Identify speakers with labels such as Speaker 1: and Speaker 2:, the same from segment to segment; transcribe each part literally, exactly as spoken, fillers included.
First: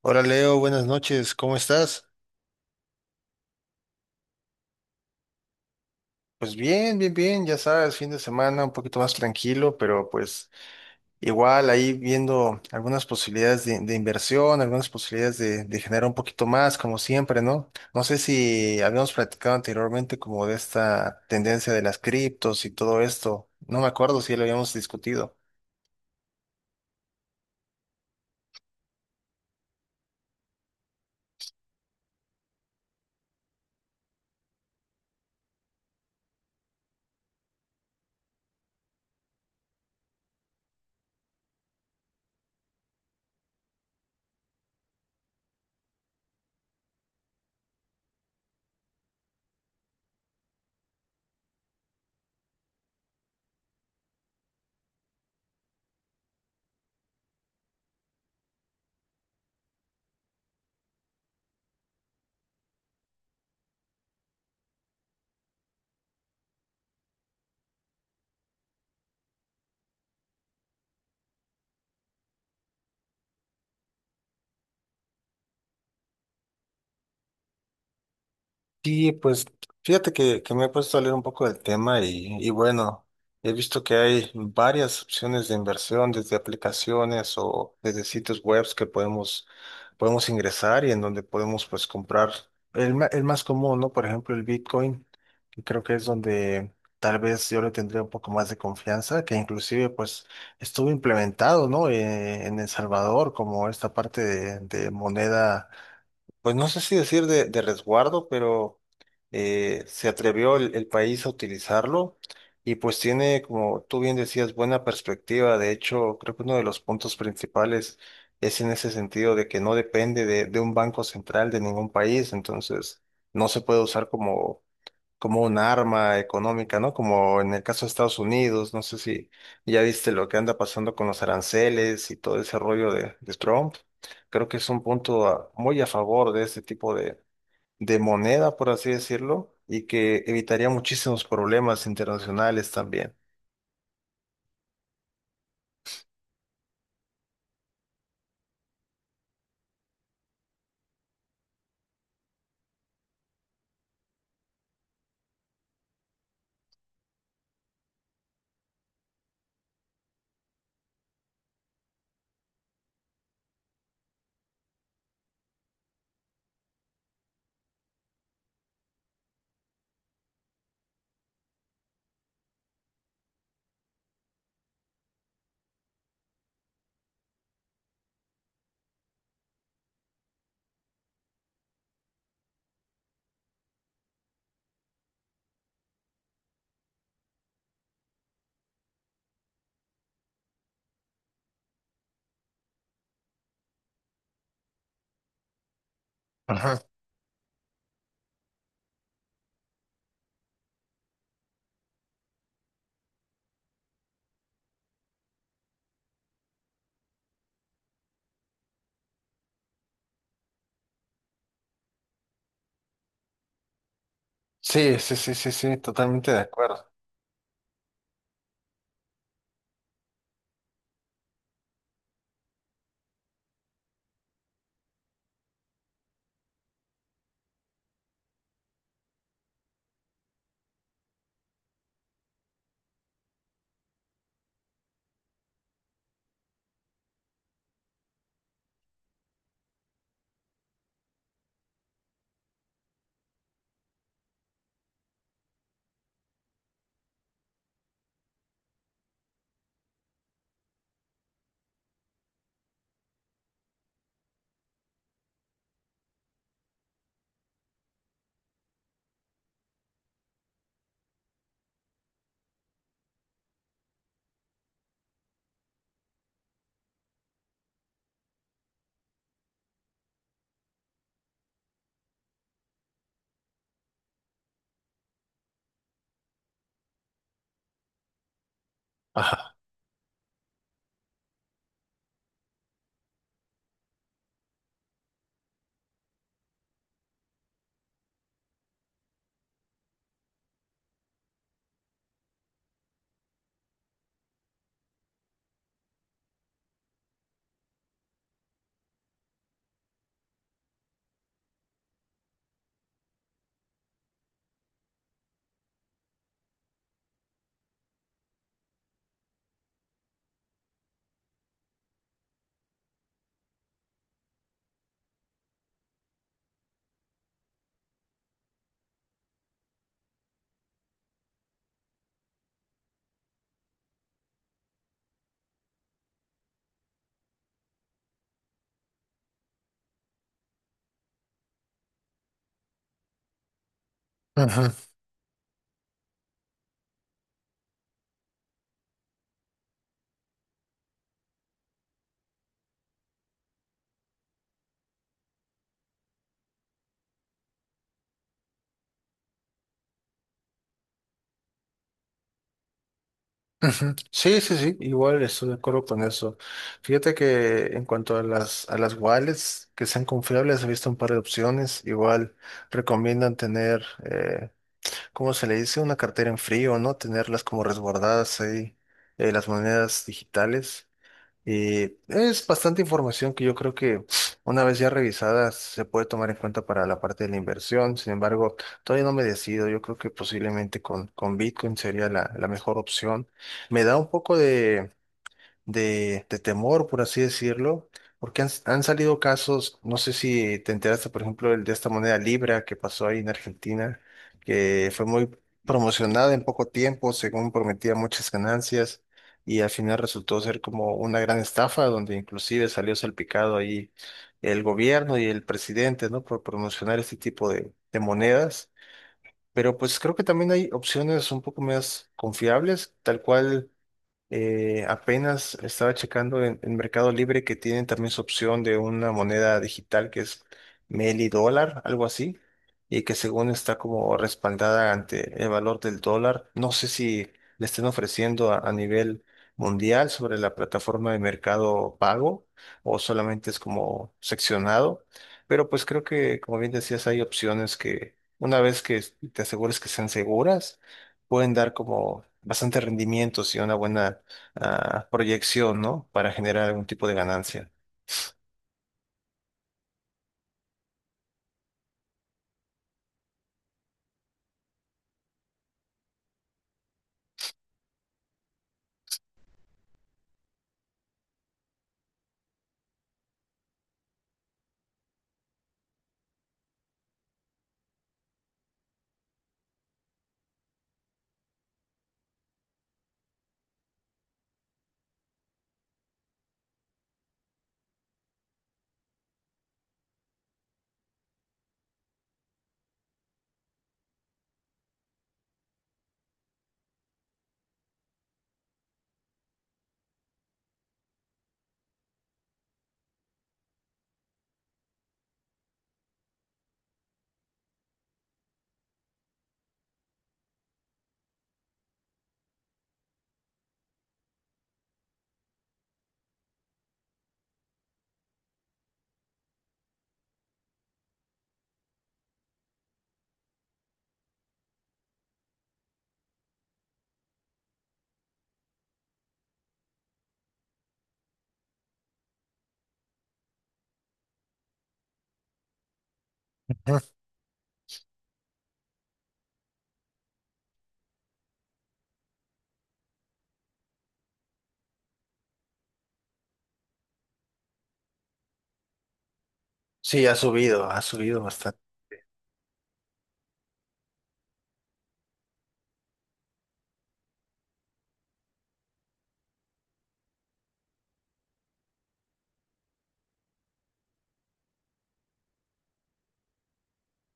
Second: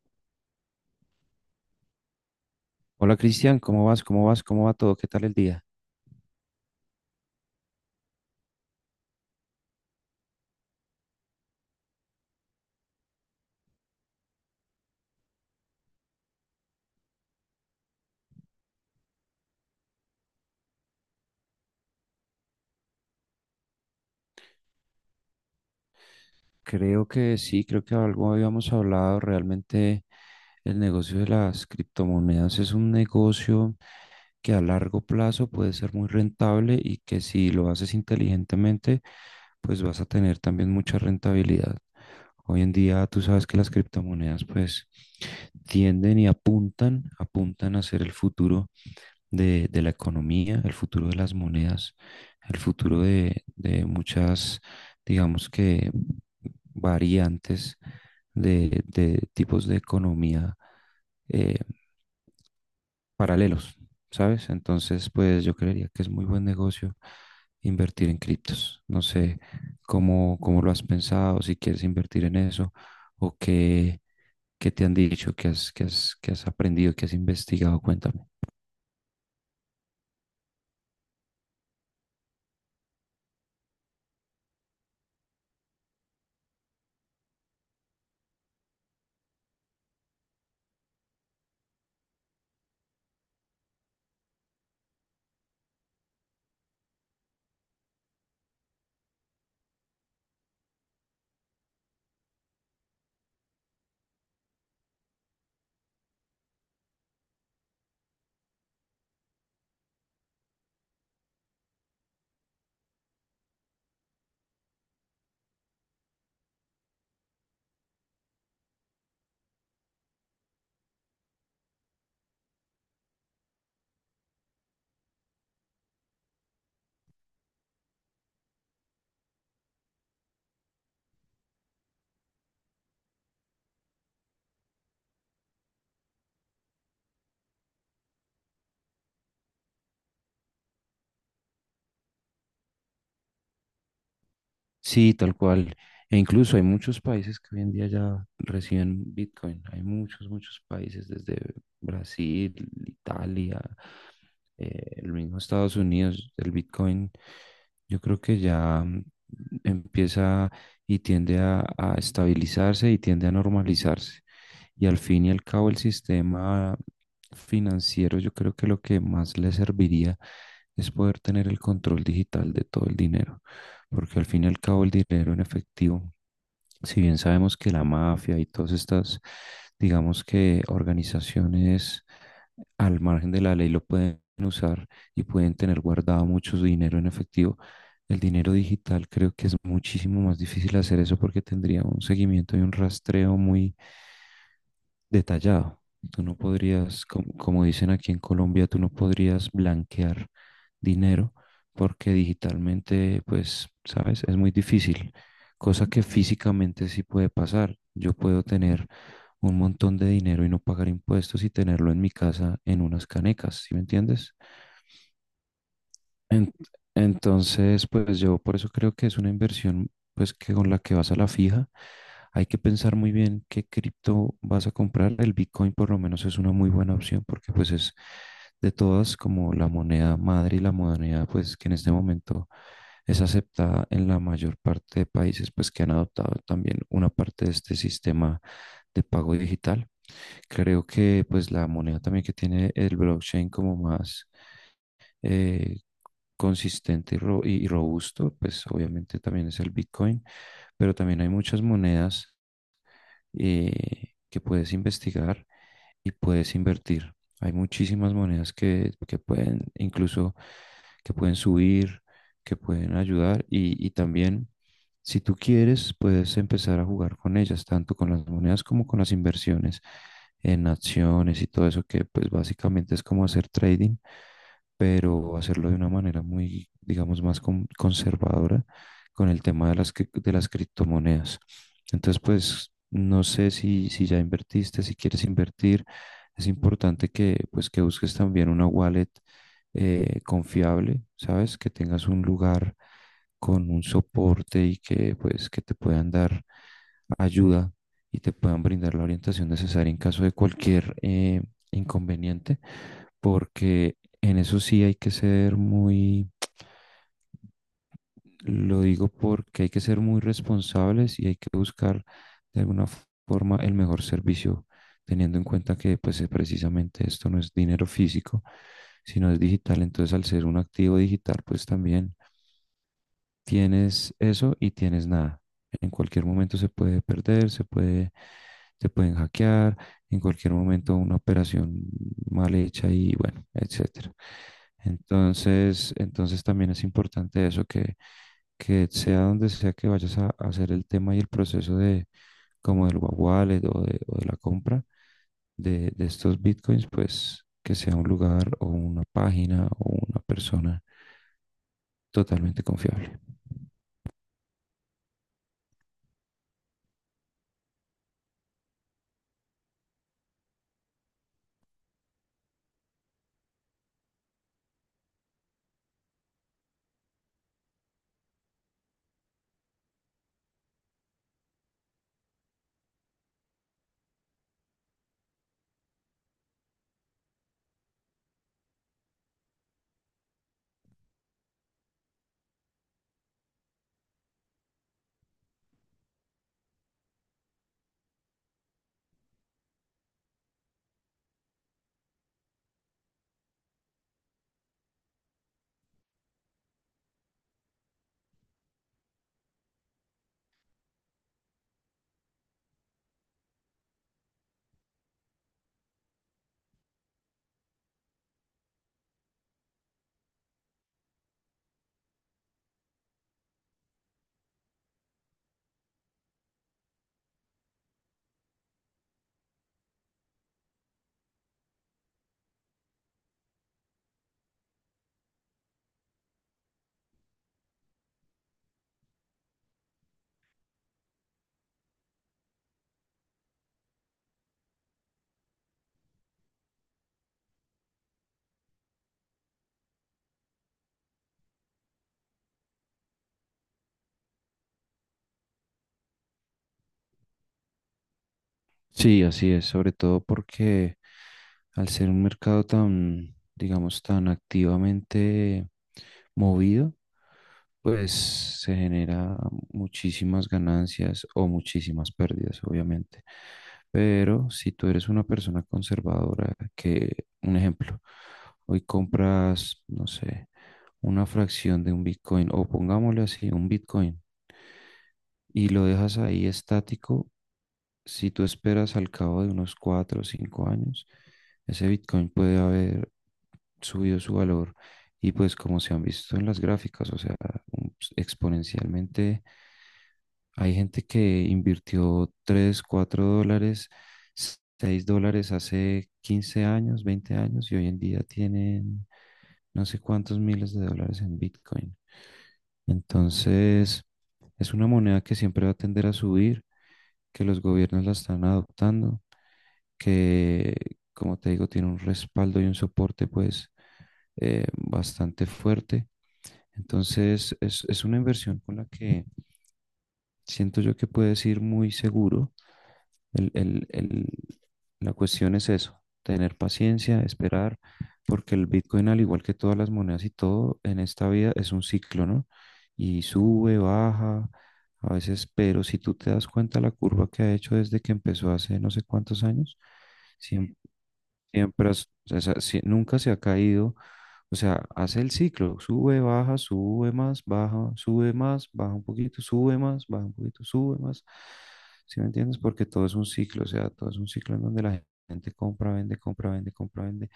Speaker 1: Hola Leo, buenas noches, ¿cómo estás?
Speaker 2: Hola Cristian, ¿cómo vas? ¿Cómo vas? ¿Cómo va todo? ¿Qué tal el día?
Speaker 1: Pues bien, bien, bien, ya sabes, fin de semana un poquito más tranquilo, pero pues igual ahí viendo algunas posibilidades de, de inversión, algunas posibilidades de, de generar un poquito más, como siempre, ¿no? No sé si habíamos platicado anteriormente como de esta tendencia de las criptos y todo esto, no me acuerdo si ya lo habíamos discutido.
Speaker 2: Creo que sí, creo que algo habíamos hablado. Realmente el negocio de las criptomonedas es un negocio que a largo plazo puede ser muy rentable y que si lo haces inteligentemente, pues vas a tener también mucha rentabilidad. Hoy en día tú sabes que las criptomonedas pues tienden y apuntan, apuntan a ser el futuro de, de la economía, el futuro de las monedas, el futuro de, de muchas, digamos que, variantes de, de tipos de economía eh, paralelos, ¿sabes? Entonces, pues yo creería que es muy buen negocio invertir en criptos. No sé cómo, cómo lo has pensado, si quieres invertir en eso o qué, qué te han dicho, qué has, qué has, qué has aprendido, qué has investigado, cuéntame.
Speaker 1: Sí, pues fíjate que, que me he puesto a leer un poco del tema y, y bueno, he visto que hay varias opciones de inversión desde aplicaciones o desde sitios webs que podemos, podemos ingresar y en donde podemos pues comprar el, ma- el más común, ¿no? Por ejemplo, el Bitcoin, que creo que es donde tal vez yo le tendría un poco más de confianza, que inclusive pues estuvo implementado, ¿no? Eh, en El Salvador como esta parte de de moneda pues no sé si decir de, de resguardo, pero eh, se atrevió el, el país a utilizarlo y pues tiene, como tú bien decías, buena perspectiva. De hecho, creo que uno de los puntos principales es en ese sentido de que no depende de, de un banco central de ningún país, entonces no se puede usar como como un arma económica, ¿no? Como en el caso de Estados Unidos, no sé si ya viste lo que anda pasando con los aranceles y todo ese rollo de, de Trump. Creo que es un punto a- muy a favor de este tipo de, de moneda, por así decirlo, y que evitaría muchísimos problemas internacionales también.
Speaker 2: Sí, tal cual. E incluso hay muchos países que hoy en día ya reciben Bitcoin. Hay muchos, muchos países, desde Brasil, Italia, eh, el mismo Estados Unidos, el Bitcoin, yo creo que ya mm, empieza y tiende a, a estabilizarse y tiende a normalizarse. Y al fin y al cabo el sistema financiero, yo creo que lo que más le serviría es poder tener el control digital de todo el dinero porque al fin y al cabo el dinero en efectivo si bien sabemos que la mafia y todas estas, digamos que organizaciones al margen de la ley lo pueden usar y pueden tener guardado mucho su dinero en efectivo, el dinero digital creo que es muchísimo más difícil hacer eso porque tendría un seguimiento y un rastreo muy detallado. Tú no
Speaker 1: Ajá.
Speaker 2: podrías, como como, dicen aquí en Colombia, tú no podrías blanquear dinero porque digitalmente, pues, sabes, es muy difícil cosa que físicamente sí puede pasar. Yo puedo tener un montón de dinero y no pagar impuestos y tenerlo en mi casa en unas canecas, ¿sí me entiendes?
Speaker 1: Sí, sí, sí, sí, sí, totalmente de
Speaker 2: En-
Speaker 1: acuerdo.
Speaker 2: entonces, pues yo por eso creo que es una inversión, pues que con la que vas a la fija, hay que pensar muy bien qué cripto vas a comprar. El Bitcoin por lo menos es una muy buena opción porque pues es de todas como la moneda madre y la moneda pues que en este momento es aceptada en la mayor parte de países pues que han adoptado también una parte de este sistema de pago digital. Creo que pues la moneda también que tiene el blockchain como más eh, consistente y, ro- y robusto, pues obviamente también es el Bitcoin, pero también hay muchas monedas eh, que puedes investigar y puedes invertir. Hay muchísimas monedas que, que pueden, incluso que pueden subir, que pueden ayudar y, y también si tú quieres puedes empezar a jugar con ellas, tanto con las monedas como con las inversiones en acciones y todo eso que pues básicamente es como hacer trading pero hacerlo de una manera muy, digamos, más con- conservadora con el tema de las, cri- de las criptomonedas. Entonces, pues, no sé si, si ya invertiste, si quieres invertir, es importante que, pues, que busques también una wallet eh, confiable, ¿sabes? Que tengas un lugar con un soporte y que, pues, que te puedan dar ayuda y te puedan brindar la orientación necesaria en caso de cualquier eh, inconveniente, porque en eso sí hay que ser muy, lo digo porque hay que ser muy responsables y hay que buscar de alguna forma el mejor servicio, teniendo en cuenta que pues eh, precisamente esto no es dinero físico, sino es digital. Entonces al ser un activo digital, pues también tienes eso y tienes nada. En cualquier momento se puede perder, se puede, se pueden hackear, en cualquier momento una operación mal hecha y bueno, etcétera.
Speaker 1: Ajá.
Speaker 2: Entonces, entonces también es importante eso que, que sea donde sea que vayas a, a hacer el tema y el proceso de como del wallet o de, o de la compra de, de estos bitcoins, pues que sea un lugar o una página o una persona totalmente confiable.
Speaker 1: Ujú. Sí, sí, sí, igual estoy de acuerdo con eso. Fíjate que en cuanto a las, a las wallets que sean confiables, he visto un par de opciones. Igual recomiendan tener, eh, ¿cómo se le dice? Una cartera en frío, ¿no? Tenerlas como resguardadas ahí, eh, las monedas digitales. Y es bastante información que yo creo que una vez ya revisada se puede tomar en cuenta para la parte de la inversión. Sin embargo, todavía no me decido. Yo creo que posiblemente con, con Bitcoin sería la, la mejor opción. Me da un poco de, de, de temor, por así decirlo, porque han, han salido casos, no sé si te enteraste, por ejemplo, el de esta moneda Libra que pasó ahí en Argentina, que fue muy promocionada en poco tiempo, según prometía muchas ganancias, y al final resultó ser como una gran estafa, donde inclusive salió salpicado ahí el gobierno y el presidente, ¿no? Por promocionar este tipo de, de monedas. Pero pues creo que también hay opciones un poco más confiables, tal cual eh, apenas estaba checando en, en Mercado Libre que tienen también su opción de una moneda digital que es Meli dólar, algo así, y que según está como respaldada ante el valor del dólar. No sé si le estén ofreciendo a, a nivel mundial sobre la plataforma de Mercado Pago o solamente es como seccionado, pero pues creo que, como bien decías, hay opciones que una vez que te asegures que sean seguras, pueden dar como bastante rendimientos y una buena ah, proyección, ¿no? Para generar algún tipo de ganancia.
Speaker 2: Sí, así es, sobre todo porque al ser un mercado tan, digamos, tan activamente movido, pues se genera muchísimas ganancias o muchísimas pérdidas, obviamente. Pero si tú eres una persona conservadora, que, un ejemplo, hoy compras, no sé, una fracción de un Bitcoin, o pongámosle así, un Bitcoin, y lo dejas ahí estático si tú esperas al cabo de unos cuatro o cinco años, ese Bitcoin puede haber subido su valor y pues como se han visto en las gráficas, o sea, un- pues, exponencialmente hay gente que invirtió tres cuatro dólares, seis dólares hace quince años, veinte años y hoy en día tienen no sé cuántos miles de dólares en Bitcoin. Entonces, es una moneda que siempre va a tender a subir, que los gobiernos la están adoptando que, como te digo, tiene un respaldo y un soporte pues eh, bastante fuerte. Entonces es, es una inversión con la que siento yo que puedes ir muy seguro. El- el- el- la cuestión es eso, tener
Speaker 1: Ujú.
Speaker 2: paciencia, esperar, porque el Bitcoin, al igual que todas las monedas y todo en esta vida, es un ciclo, ¿no? Y sube, baja, a veces, pero si tú te das cuenta la curva que ha hecho desde que empezó hace no sé cuántos años,
Speaker 1: Sí, ha subido, ha subido bastante.
Speaker 2: siempre, has- o sea, si- nunca se ha caído. O sea, hace el ciclo, sube, baja, sube más, baja, sube más, baja un poquito, sube más, baja un poquito, sube más. ¿Sí me entiendes? Porque todo es un ciclo, o sea, todo es un ciclo en donde la gente compra, vende, compra, vende, compra, vende.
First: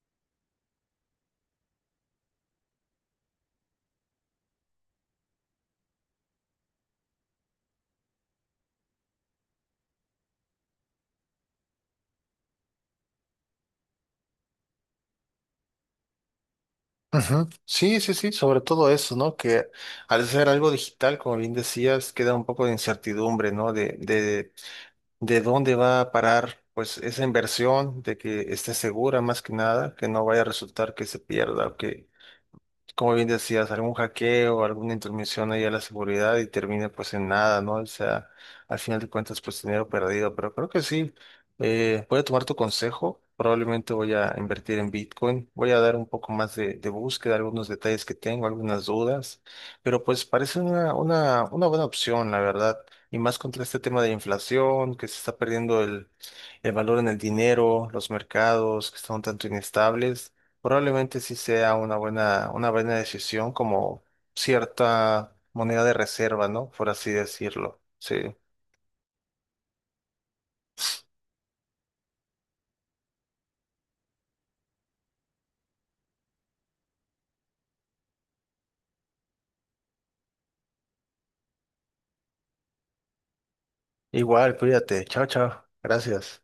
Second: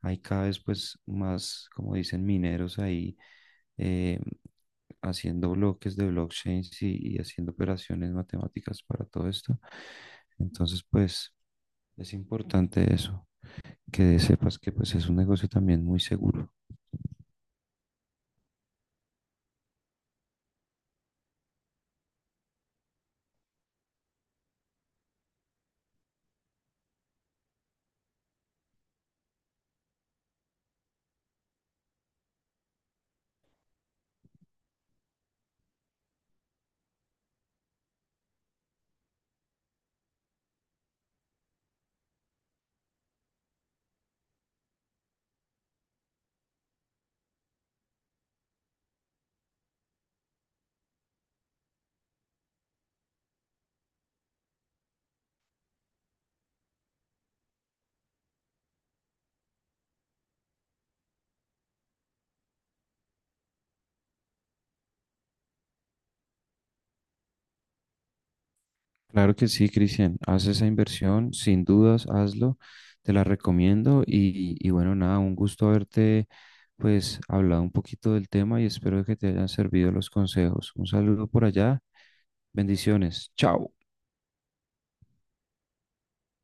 Speaker 2: Hay cada vez pues más, como dicen, mineros ahí eh, haciendo bloques de blockchains y, y haciendo operaciones matemáticas para todo esto. Entonces, pues es importante eso que sepas que pues es un negocio también muy seguro.
Speaker 1: Ujú. Sí, sí, sí, sobre todo eso, ¿no? Que al ser algo digital, como bien decías, queda un poco de incertidumbre, ¿no? De, de, de dónde va a parar, pues, esa inversión, de que esté segura más que nada, que no vaya a resultar que se pierda, o que como bien decías, algún hackeo, alguna intromisión ahí a la seguridad y termina pues en nada, ¿no? O sea, al final de cuentas pues dinero perdido, pero creo que sí, eh, voy a tomar tu consejo, probablemente voy a invertir en Bitcoin, voy a dar un poco más de, de búsqueda, algunos detalles que tengo, algunas dudas, pero pues parece una, una, una buena opción, la verdad, y más contra este tema de inflación, que se está perdiendo el, el valor en el dinero, los mercados que están un tanto inestables. Probablemente sí sea una buena, una buena decisión como cierta moneda de reserva, ¿no? Por así decirlo. Sí.
Speaker 2: Claro que sí, Cristian, haz esa inversión, sin dudas, hazlo, te la recomiendo y, y bueno, nada, un gusto haberte pues hablado un poquito del tema y espero que te hayan servido los consejos. Un saludo por allá, bendiciones, chao.
Speaker 1: Igual, cuídate. Chao, chao. Gracias.